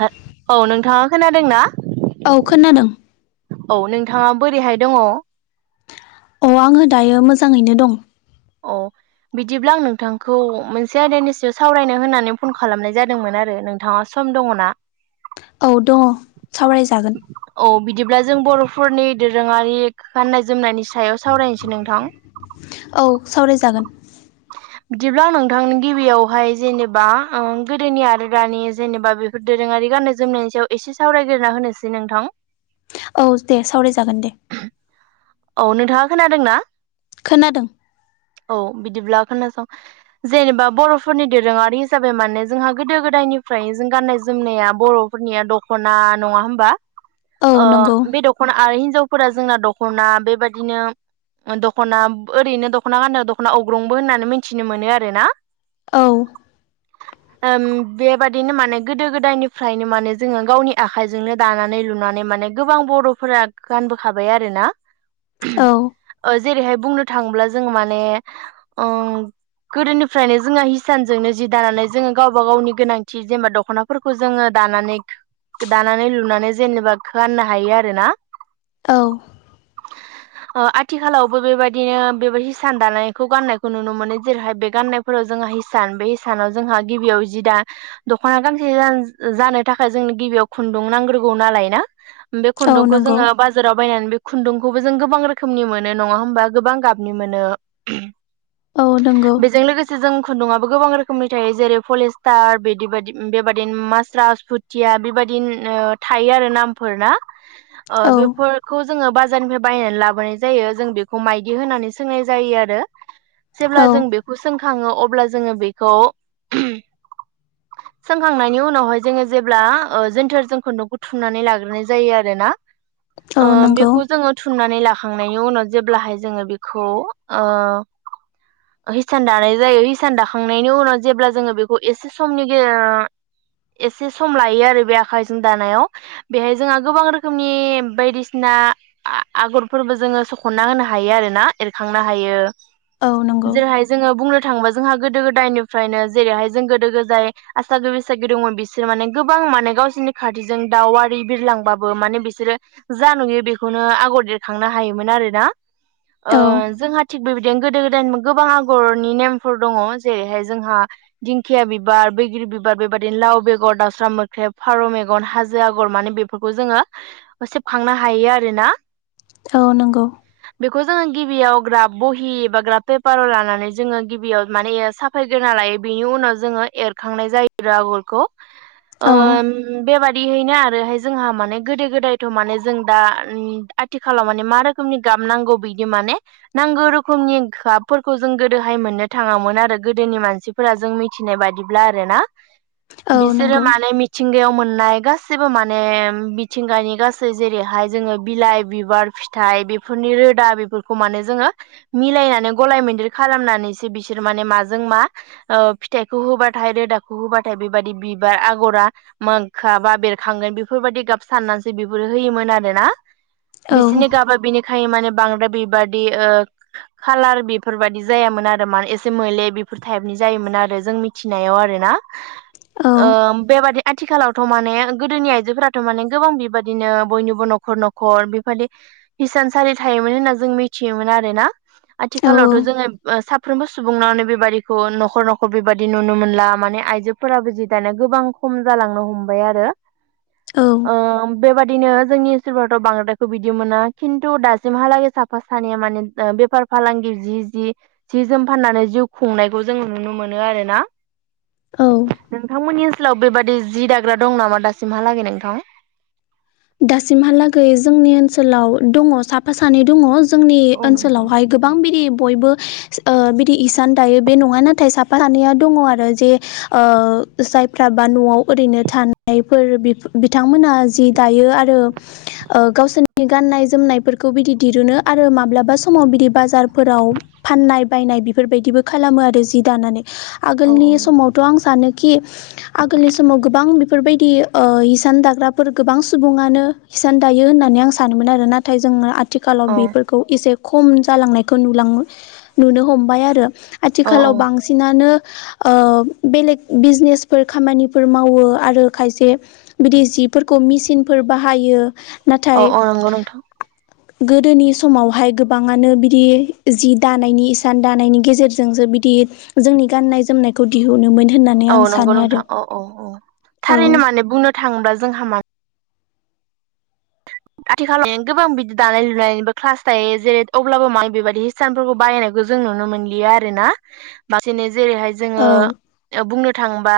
हे औ नोंथाङा खोनादोंना? औ खोनादों। औ नोंथाङा बोरैहाय दङ? अ आङो दायो मोजाङैनो दं। अ बिदिब्ला आं नोंथांखौ मोनसे आयदानि सायाव सावरायनो होननानै फन खालामनाय जादोंमोन आरो नोंथाङा सम दङ ना? औ दङ सावरायजागोन। औ बिदिब्ला जों बर'फोरनि दोरोङारि गाननाय जोमनायनि सायाव सावरायनोसै नोंथां। औ सावरायजागोन। बिदिब्ला आं नोंथांनि गिबियावहाय जेनेबा ओ गोदोनि आरो दानि जेनेबा बेफोर दोरोङारि गाननाय जोमनायनि सायाव एसे सावरायग्रोना होनोसै नोंथां। औ दे सावरायजागोन दे। औ नोंथाङा खोनादों ना? खोनादों। बिदिब्ला खोनासं। जेनेबा बर'फोरनि दोरोङारि हिसाबै माने जोंहा गोदो गोदायनिफ्राय जों गा गाननाय जोमनाया बर'फोरनिया दख'ना। नङा होमबा? औ नंगौ ओ बे दख'ना आरो हिनजावफोरा जोंना दख'ना। बेबादिनो दख'ना ओरैनो दख'ना गाननो दख'ना अवग्रंबो होननानै मिथिनो मोनो आरो ना औ ओम बेबायदिनो माने गोदो गोदायनिफ्रायनो माने जोङो गावनि आखाइजोंनो दानानै लुनानै मा माने गोबां बर'फोरा गानबोखाबाय आरोना औ ओ जेरैहाय बुंनो थाङोब्ला जों माने ओं गोदोनिफ्रायनो जोंहा हिसानजोंनो जि दानानै जोङो गावबा गावनि गोनांथि जेनेबा दख'नाफोरखौ जोङो दानानै दानानै लुनानै जेनेबा गाननो हायो आरोना। औ [unintelligible] अ आथिखालावबो बेबायदिनो बेबायदि हिसान दानायखौ गाननायखौ नुनो मोनो जेरैहाय बे गाननायफोराव जोंहाय हिसान, बे हिसानाव जोंहा गिबियाव जि दा दख'ना गांसे जानो थाखाय जोंनो गिबियाव खुन्दुं नांग्रोगौ नालाय ना। बे औ खुन्दुंखौ नंगौ जोङो बाजाराव बायनानै बे खुन्दुंखौबो जों गोबां रोखोमनि मोनो नङा होमबा गोबां गाबनि मोनो। औ नंगौ बेजों लोगोसे जों खुन्दुङाबो गोबां रोखोमनि थायो जेरै पलिस्टार बिदि बदि बेबायदिनो मास्रास, फुथिया बेबायदि दि थायो आरो नामफोर ना। ओ औ बेफोरखौ जोङो बाजारनिफ्राय बायनानै लाबोनाय जायो। जों बेखौ माइदि होनानै सोंनाय जायो आरो। जेब्ला औ जों बेखौ सोंखाङो अब्ला जोङो बेखौ सोंखांनायनि उनावहाय जोङो जेब्ला ओ जोनथोरजों खुन्दुंखौ थुमनानै लाग्रोनाय जायो आरोना। औ नंगौ। थुमनानै लाखांनायनि उनाव जेब्लाहाय जोङो बेखौ ओ हिसान दानाय जायो, हिसान दाखांनायनि उनाव जेब्ला जोङो बेखौ एसे समनि एसे सम लायो आरो बे आखाइजों दानायाव। बेहाय जोंहा गोबां रोखोमनि बायदिसिना आगरफोरबो जोङो सखनना होनो हायो आरो ना। एरखांनो हायो औ नंगौ जेरैहाय जोङो बुंनो थांबा जोंहा गोदो गोदायनिफ्रायनो जेरैहाय जों गोदो गोदाय आसागि बैसागि दंमोन, बिसोर माने गोबां माने गावसोरनि खाथिजों दावारि बिरलांब्लाबो माने बिसोरो जा नुयो बेखौ खौनो आगर एरखांनो हायोमोन आरोना। ओ औ जोंहा थिग बेबायदिनो गोदो गोदाय गोबां आगरनि नेमफोर दङ, जेरैहाय जोंहा दिंखिया बिबार, बैग्रि बिबार, बेबायदिनो दाउ बेगर, दाउसा मोख्रेब, फारौ मेगन, हाजो आगर माने बेफोरखौ जोङो सेबखांनो हायो आरो। [unintelligible] ना। औ नंगौ। बेखौ जोङो गिबियाव ग्राफ बहि एबा ग्राफ पेपाराव लानानै जोङो गिबियाव माने साफायग्रोना ला बिनि उनाव जोङो एरखांनाय जायो आगरखौ। औ ओम बेबादिहैनो आरोहाय जोंहा माने गोदो गोदायथ' माने जों दा उम, आथिखालाव माने मा रोखोमनि गाब नांगौ बिदि माने नांगौ रोखोमनि गाबफोरखौ जों जों गोदोहाय मोननो थाङामोन आरो गोदोनि मानसिफोरा जों मिथिनाय बादिब्ला आरोना। औ बिसोरो नंगौ माने मिथिंगायाव मोन नाय, गासिबो माने, मिथिंगानि गासै जेरैाय जोङो बिलाइ बिबार फिथाइ बेफोरनि रोदा बेफोरखौ माने जोङो मिलायनानै गलाय [unintelligible] खालामनानै सो बिसोर माने माजों मा ओ फिथाइखौ होबाथाय रोदाखौ होबाथाय बेबादि बिबार आगरा मोखा बा बेरखांगोन बेफोरबायदि गाब साननानैसो बेफोरो होयोमोन आरो। बायना। औ बिसोरनि गाबा बिनिखायनो माने बांद्राय बेबायादि, ओ खालार ओ बेफोरबायाददि जायामोन आरो माने एसे मोले बेफोर टाइपनि जायोमोन आरो। जों मिथिनायाव आरो ना। औ ओ बेबायदि आथिखालावथ' माने गोदोनि आइजोफोराथ' माने गोबां बेबायादिनो बयनिबो न' खर न'खर बेबायदि हिसानसालि थायोमोन होनना जों मिथियोमोन आरो ना। आथिखालावथ' जोङो साफ्रोमबो सुबुंनावानो बेबायादिखौ न'खर न'खर बेबायदि नुनो मोनला। माने आइजोफोराबो जि दानिया गोबां खम जा लांनो हम्बाय आरो। औ [inaudible] ओ बेबाददिनो जोंनि सोरबाथ' बांद्रायखौ बिदि मोना, खिन्थु दासिमहालागै साफा सानैया माने बेफार फालांगि जि जि सि जोम फाननानै जिउ खुंनायखौ जोङो नुनो मोनो आरोना। औ नोंथांमोननि ओनसोलाव बेबादि जि दाग्रा दं नामा दासिमहालागै नोंथां? दासिमहालागै जोंनि ओनसोलाव दङ साफा सानै दङ जोंनि औ नोंथां ओनसोलावहाय गोबां बिदि बयबो ओ बिदि इसान दायो बे नङा नाथाय साफा सानैया दङ आरो जे ओ जायफ्रा बा न'आव ओरैनो थानायफोर बिथांमोना जि दायो आरो ओ गावसोरनि गाननाय जोमनायफोरखौ बिदि दिरुनो आरो माब्लाबा समाव इदि बाजारफोराव फाननाय बायनाय बेफोरबायदिबो खालामो आरो जि दानानै औ आगोलनि समावथ' आं सानो कि आगोलनि समाव गोबां बेफोरबायदि ओ हिसान दाग्राफोरखौ गोबां सुबुङानो हिसान दायो होननानै आं सानोमोन आरो नाथाय जोङो आथिखालाव औ बेफोरखौ एसे खम जालांनायखौ नुलां नुनो हमबाय आरो औ आथिखालाव बांसिनानो ओ बेलेग बिजनेसफोर खामानिफोर मावो आरो खायसे बिदि जिब फोरखौ मेसिनफोर बाहायो। अ नाथाय अ नंगौ नोंथां। गोदोनि समावहाय गोबाङानो बिदि जि दानायनि इसान दानायनि गेजेरजों जों बिदि जोंनि गाननाय जोमनायखौ दिहुनोमोन होननानै औ आं नंगौ सानो आरो नोंथां औ औ औ, औ थारैनो माने बुंनो थाङोबा जोंहा मा आथिखालाव गोबां बिदि दानाय लुनायनिबो क्लास थायो जेरै अब्लाबो मानि बेबायदि हिसानफोरखौ बायनाय जों नुनो मोनलिया आरोना। बांसिनो जेरैहाय जोङो औ ओ बुंनो थाङोबा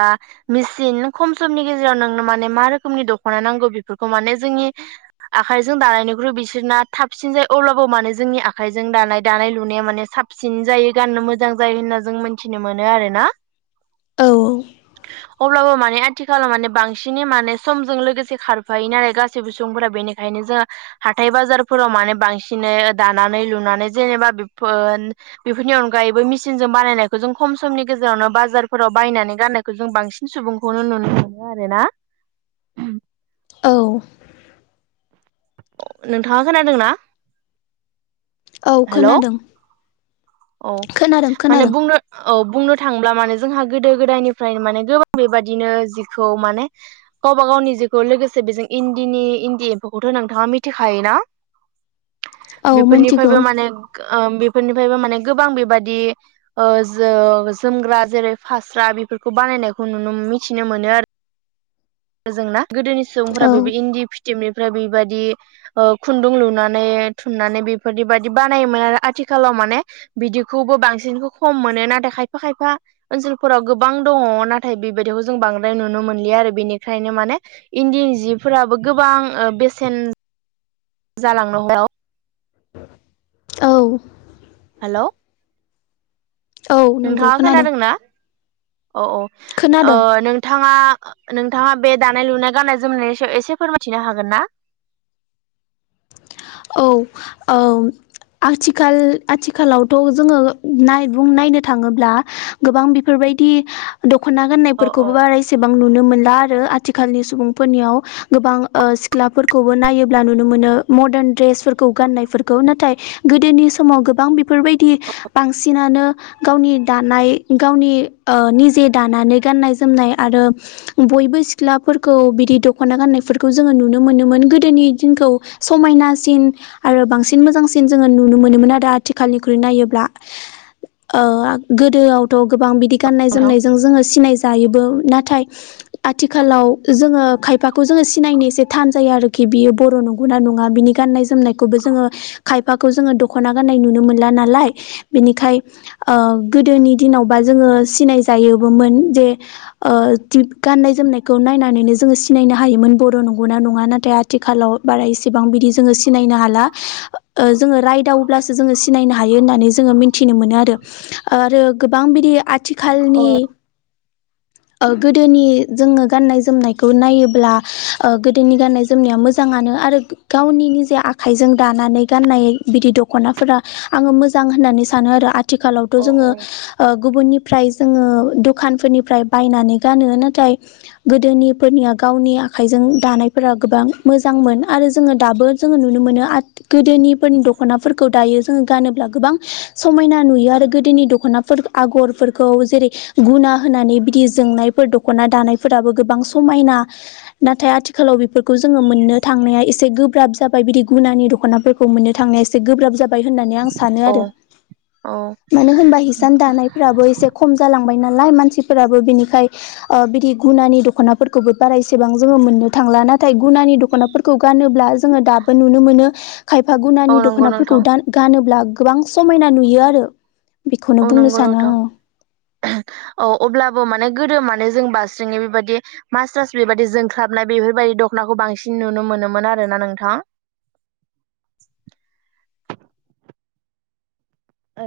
मेचिन खम समनि गेजेराव नोंनो माने मा रोखोमनि दख'ना नांगौ बेफोरखौ माने जोंनि आखाइजों दानायनिख्रुइ बिसोरना थाबसिन जायो अब्लाबो मानोे जोंनि आखाइजों दानाय दानाय लुनाया माने साबसिन जायो गाननो मोजां जायो होनना जों मोनथिनो मोनो आरो ना। औ [inaudible] अब्लाबो माने आथिखाालाव माने बांसिनै माने समजों लोगोसे खारफायो नालाय गासैबो सुबुंफोरा बेनिखायनो जोङो हाथाय बाजारफोराव माने बांसिनै दानानै लुनानै जेनेबा बेफो ओ बेफोरनि अनगायैबो मेसिनजों बानायनायखौ जों खम समनि गेजेरावनो बाजारफोराव बायनानै गाननायखौ जों बांसिन सुबुंखौनो नुनो मोनो आरो ना। औ नोंथाङा खोनादोंना औ हेलौ खोनादों औ खोनादों माने खोनादों बुंनो औ बुंनो थांब्ला माने जोंहा गोदो गोदायनिफ्रायनो माने गोबां बेबादिनो जिखौ माने गावबा गावनि जिखौ लोगोसे बेजों इन्दिनि इन्दि एम्फौखौथ' नोंथाङा मिथिखायोना औ मोनथिगौ बेफोरनिफ्रायबो माने ओ बेफोरनिफ्रायबो माने गोबां बेबादि ओ जो-जोमग्रा जेरै फास्रा बेफोरखौ बानायनायखौ नुनो मो मिथिनो मोनो आरो जोंना गोदोनि सुबुंफोरा औ बेबो इन्दि फिथ [unintelligible] निफ्राय बेबायदि खुन्दुं लुनानै थुननानै बेफोरदि बादि बानायोमोन आरो आथि खालाव माने बिदिखौबो बांसिनखौ खम मोनो नाथाय खायफा खायफा ओनसोलफोराव गोबां दङ' अ नाथाय बेबायदिखौ जों बांद्राय नुनो मोनलिया आरो बेनि फ्रायनो माने इन्दिनि जिफोराबो गोबां ओ बेसेन जालांनो [unintelligible] औ हेल' औ नंगौ खोनादों अ अ ओ खोनादों नोंथाङा नोंथाङा बे दानाय लुनाय गाननाय जोमनायनि सायाव एसे फोरमायथिनो हागोन ना? [inaudible] औ औ आथिखाल-आथिखालावथ' जोङो नाय बुं नायनो थाङोब्ला गोबां बेफोरबाय दि दख'ना औ औ गननायफोरखौबो बारा एसेबां नुनो मोन दा आरो आथिखालनि सुबुंफोरनियाव गोबां ओ सिख्लाफोरखौबो नायोब्ला नुनो मोनो मदार्न ड्रेसफोरखौ गाननायफोरखौ नाथाय गोदोनि समाव गोबां बेफोरबायदि बांसिनानो गावनि दानाय गावनि ओ निजे दानानै गाननाय जोमनाय आरो ब' बयबो सिख्लाफोरखौ बिदि दख'ना गाननायफोरखौ जोङो नुनो मोनोमोन गोदोनि दिनखौ समायना सिन आरो बांसिन मोजांसिन जोङो नुनो मोनोमोन आरो आथिखालनिख्रुइ नायोब्ला ओ गोदोआवथ' गोबां बिदि गाननाय नोंथां जोमनायजों जोङो सिनाय जायो बो नाथाय आथिखालाव जोङो खायफाखौ जोङो सिनायनो एसे थान जायो आरोखि बियो बर' नंगौना नङा बिनि गाननाय जोमनायखौबो जोङो खायफाखौ जोङो दख'ना गान्नाय नुनो मोनला नालाय बिनिखाय ओ गोदोनि दिनावबा जोङो सिनाय जायोबोमोन जे ओ दि गाननाय जोमनायखौ नायनानैनो जोङो सिनायनो हायोन बर' नंगौ ना नङा नाथाय आथिखालाव बारा इसेबां बिदि जोङो सिनायनो हाला जोङो ओ रायदावोब्लासो जोङो सिनायनो हायो होननानै जोङो मिन्थिनो मोनो आरो आरो गोबां बिदि औ आथिखालनि [inaudible] ओ गोदोनि जोङो गाननाय जोमनायखौ नायोब्ला ओ गोदोनि गाननाय जोमनाया मोजाङानो नो आरो गावनि निजा आखाइजों दानानै गाननाय बिदि दख'नाफोरा आङो मोजां होननानै सानो आरो आ थिखालावथ' जोङो औ ओ गुबुननि फ्राय जोङो दखानफोरनिफ्राय बायनानै गानो नाथाय गोदोनिफोरनिया गावनि आखाइजों दानायफोरा गोबां मोजांमोन आरो जोङो दाबो जोङो नुनो मोनो आथ गोदोनिफोरनि दख'नाफोरखौ दायो जोङो गानोब्ला गोबां सम मायना नुयो आरो गोदोनि दख'नाफोर आगरफोरखौ जेरै गुना होनानै बिदि जोंनायफोर द' दख'ना दानायफोराबो गोबां समायना नाथाय आथिखालाव बेफोरखौ जोङो मोननो थांनाया एस से गोब्राब जाबाय बिदि गुनानि दख'नाफोरखौ मोननो थांनाया एसे गोब्राब जाब बाय होननानै आं सानो आरो औ मानो होनबा हिसान दानायफ्राबो एसे खम जालांबाय ना लाय मानसिफोराबो बिनिखाय ओ बिदि गुनानि दख'नाफोरखौबो बारा एसेबां जोङो मोननो थांला नाथाय गुनानि दख'नाफोरखौ गानोब्ला जोङो दाबो नुनो मोनो खायफा औ गुनानि नंगौ नोंथां दख'नाफोरखौ गानोब्ला गोबां समायना नुयो आरो। बेखौनो औ बुंनो नंगौ सानो आङो [unintelligible] औ अब्लाबो माने गोदो माने जों बारास्रिङै बेबायदि मास्ट्रास बेबायदि जोंख्लाबनाय बेफोरबायदि दख'नाखौ बांसिन नुनो मोन मोनोमोन आरोना नोंथां [inaudible]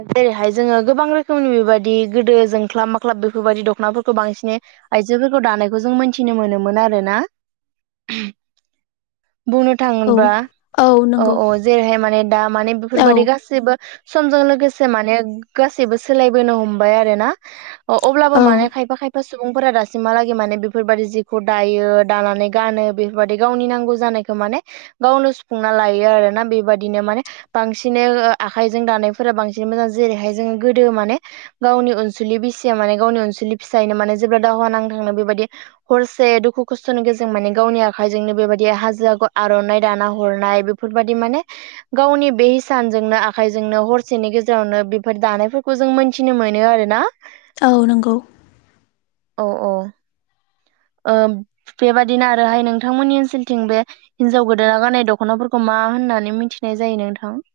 जेरैहाय जोङो गोबां रोखोमनि बेबायदि गोदो जोंख्लाब माख्लाब बेफोरबायदि दख'नाफोरखौ बांसिन आइजोफोरखौ दानायखौ जों मोनथिनो मोनोमोन आरो ना [unintelligible] बुंनो औ थाङोबा औ औ जेरैहाय माने दा माने औ बेफोरबादि गाससिबो समजों लोगोसे माने गासैबो सोलायबोनो हमबाय आरो ना अ अब्लाबो औ माने खायफा खायफा सुबुंफोरा दासिमहालागै माने बेफोरबायाददि जिखौ दायो दानानै गानो बेफोरबायाददि गावनि नांगौ जानायखौ माने गावनो सुफुंना लायो आरोना बेबायदिनो माने बांसि आखाइजों दानाय फोरा बांसिन मोजां जेरैहाय जोङो गोदो माने गावनि अनसुलि बिसिया माने गावनि अनसुलिनि फिसाइनो माने जेब्ला दावहा नां थांनो बेबायदि हरसे दुखु खस्थ'नि गेजजों माने गावनि आखाइजोंनो बेबायदि हाजो आर'ना दाना हरनाय बेफोरबायदि माने गावनि बे हिसानजोंनो आखायजोंनो हर सेनि गेजेरावनो बेफोर दानायफोरखौ जों मोनथिनो मोनो आरो ना औ नंगौ औ औ ओ बेबादिनो आरोहाय नोंथांमोननि ओनसोलथिं बे हिनजाव गोदाना गाननाय दख'नाफोरखौ मा मा होननानै मिथिनाय जायो नोंथां [inaudible]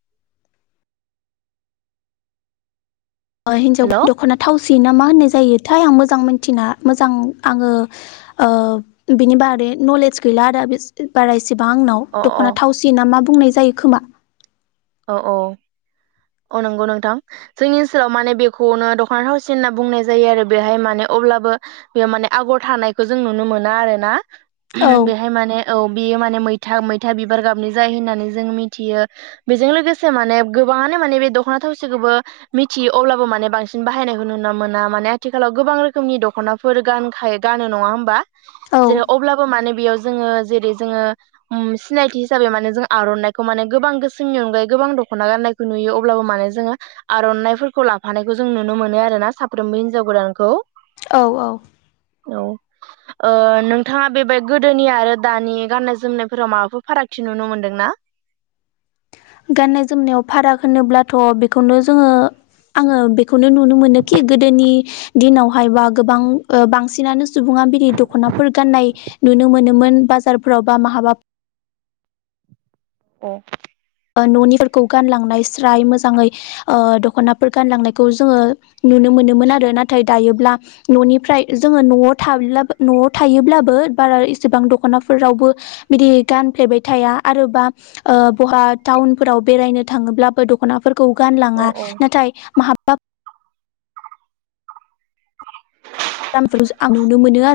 हिन्जाव हेल' अ दख'ना थावसि ना मा होननाय जायो थाय आं मोजां मोनथिना मोजां आङो ओ बिनि बारै नलेज गैला आरो बारायसेबां आंनाव अ दख'ना थावसि ना मा बुंनाय जायो खोमा औ औ अ नंगौ नोंथां जोंनि ओनसोलाव माने बेखौनो दख'ना थावसि होनना बुंनाय जायो आरो बेहाय माने अब्लाबो बे माने आगर थानायखौ जों नुनो मोना आरो ना। औ [unintelligible] बेहाय माने औ बियो माने मैथा मैथा बिबार गाबनि जायो होननानै जों मिथियो। बेजों लोगोसे माने गोबाङानो माने बे दख'ना थावसिखौबो मिथियो अब्लाबो माने बांसिन बाहायनायखौ नुनो मोना माने आथिखालाव गोबां रोखोमनि दख'नाफोर गानखायो गानो नङा होमबा। औ जेर अब्लाबो माने बेयो जोङो जेरै जोङो उम सिनायथि हिसाबै माने जों आर'नायखौ माने गोबां जोंनि अनगायै गोबां दख'ना गाननायखौ नुयो अब्लाबो माने जोङो आर'नाइफोरखौ लाफानायखौ जों नुनो मोनो आरो। साफ्रोमबो हिनजाव गोदानखौ‌। औ औ औ ओ नोंथाङा बेबाय गोदोनि आरो दानि गाननाय जोमनायफोराव माबाफोर फारागथि नुनो मोनदों ना? [inaudible] गाननाय जोमनायाव फाराग होनोब्लाथ' बेखौनो जोङो आङो बेखौनो नुनो मोनोखि गोदोनि दिनावहाय बा गोबां बांसिनानो सुबुङा बिदि दख'नाफोर गान्नाय नुनो मोनोमोन बाजारफोराव बा महाबा [inaudible] ए न'निफोरखौ गानलांनाय स्राय मोजाङै ओ दख'नाफोर गानलांनायखौ जोङो नुनो मोन मोनोमोन आरो नाथाय दायोब्ला न'निफ्राय जोङो न'आव थायोब्ला न'आव थायोब्लाबो बारा इसेबां दख'नाफोरावबो बिदि गानफ्लेबाय थाया आरोबा बहा टाउनफोराव बेरायनो थाङोब्लाबो दख'नाफोरखौ औ गानलाङा औ नाथाय महाबा [inaudible] [unintelligible] आं नुनो मोनो आरो।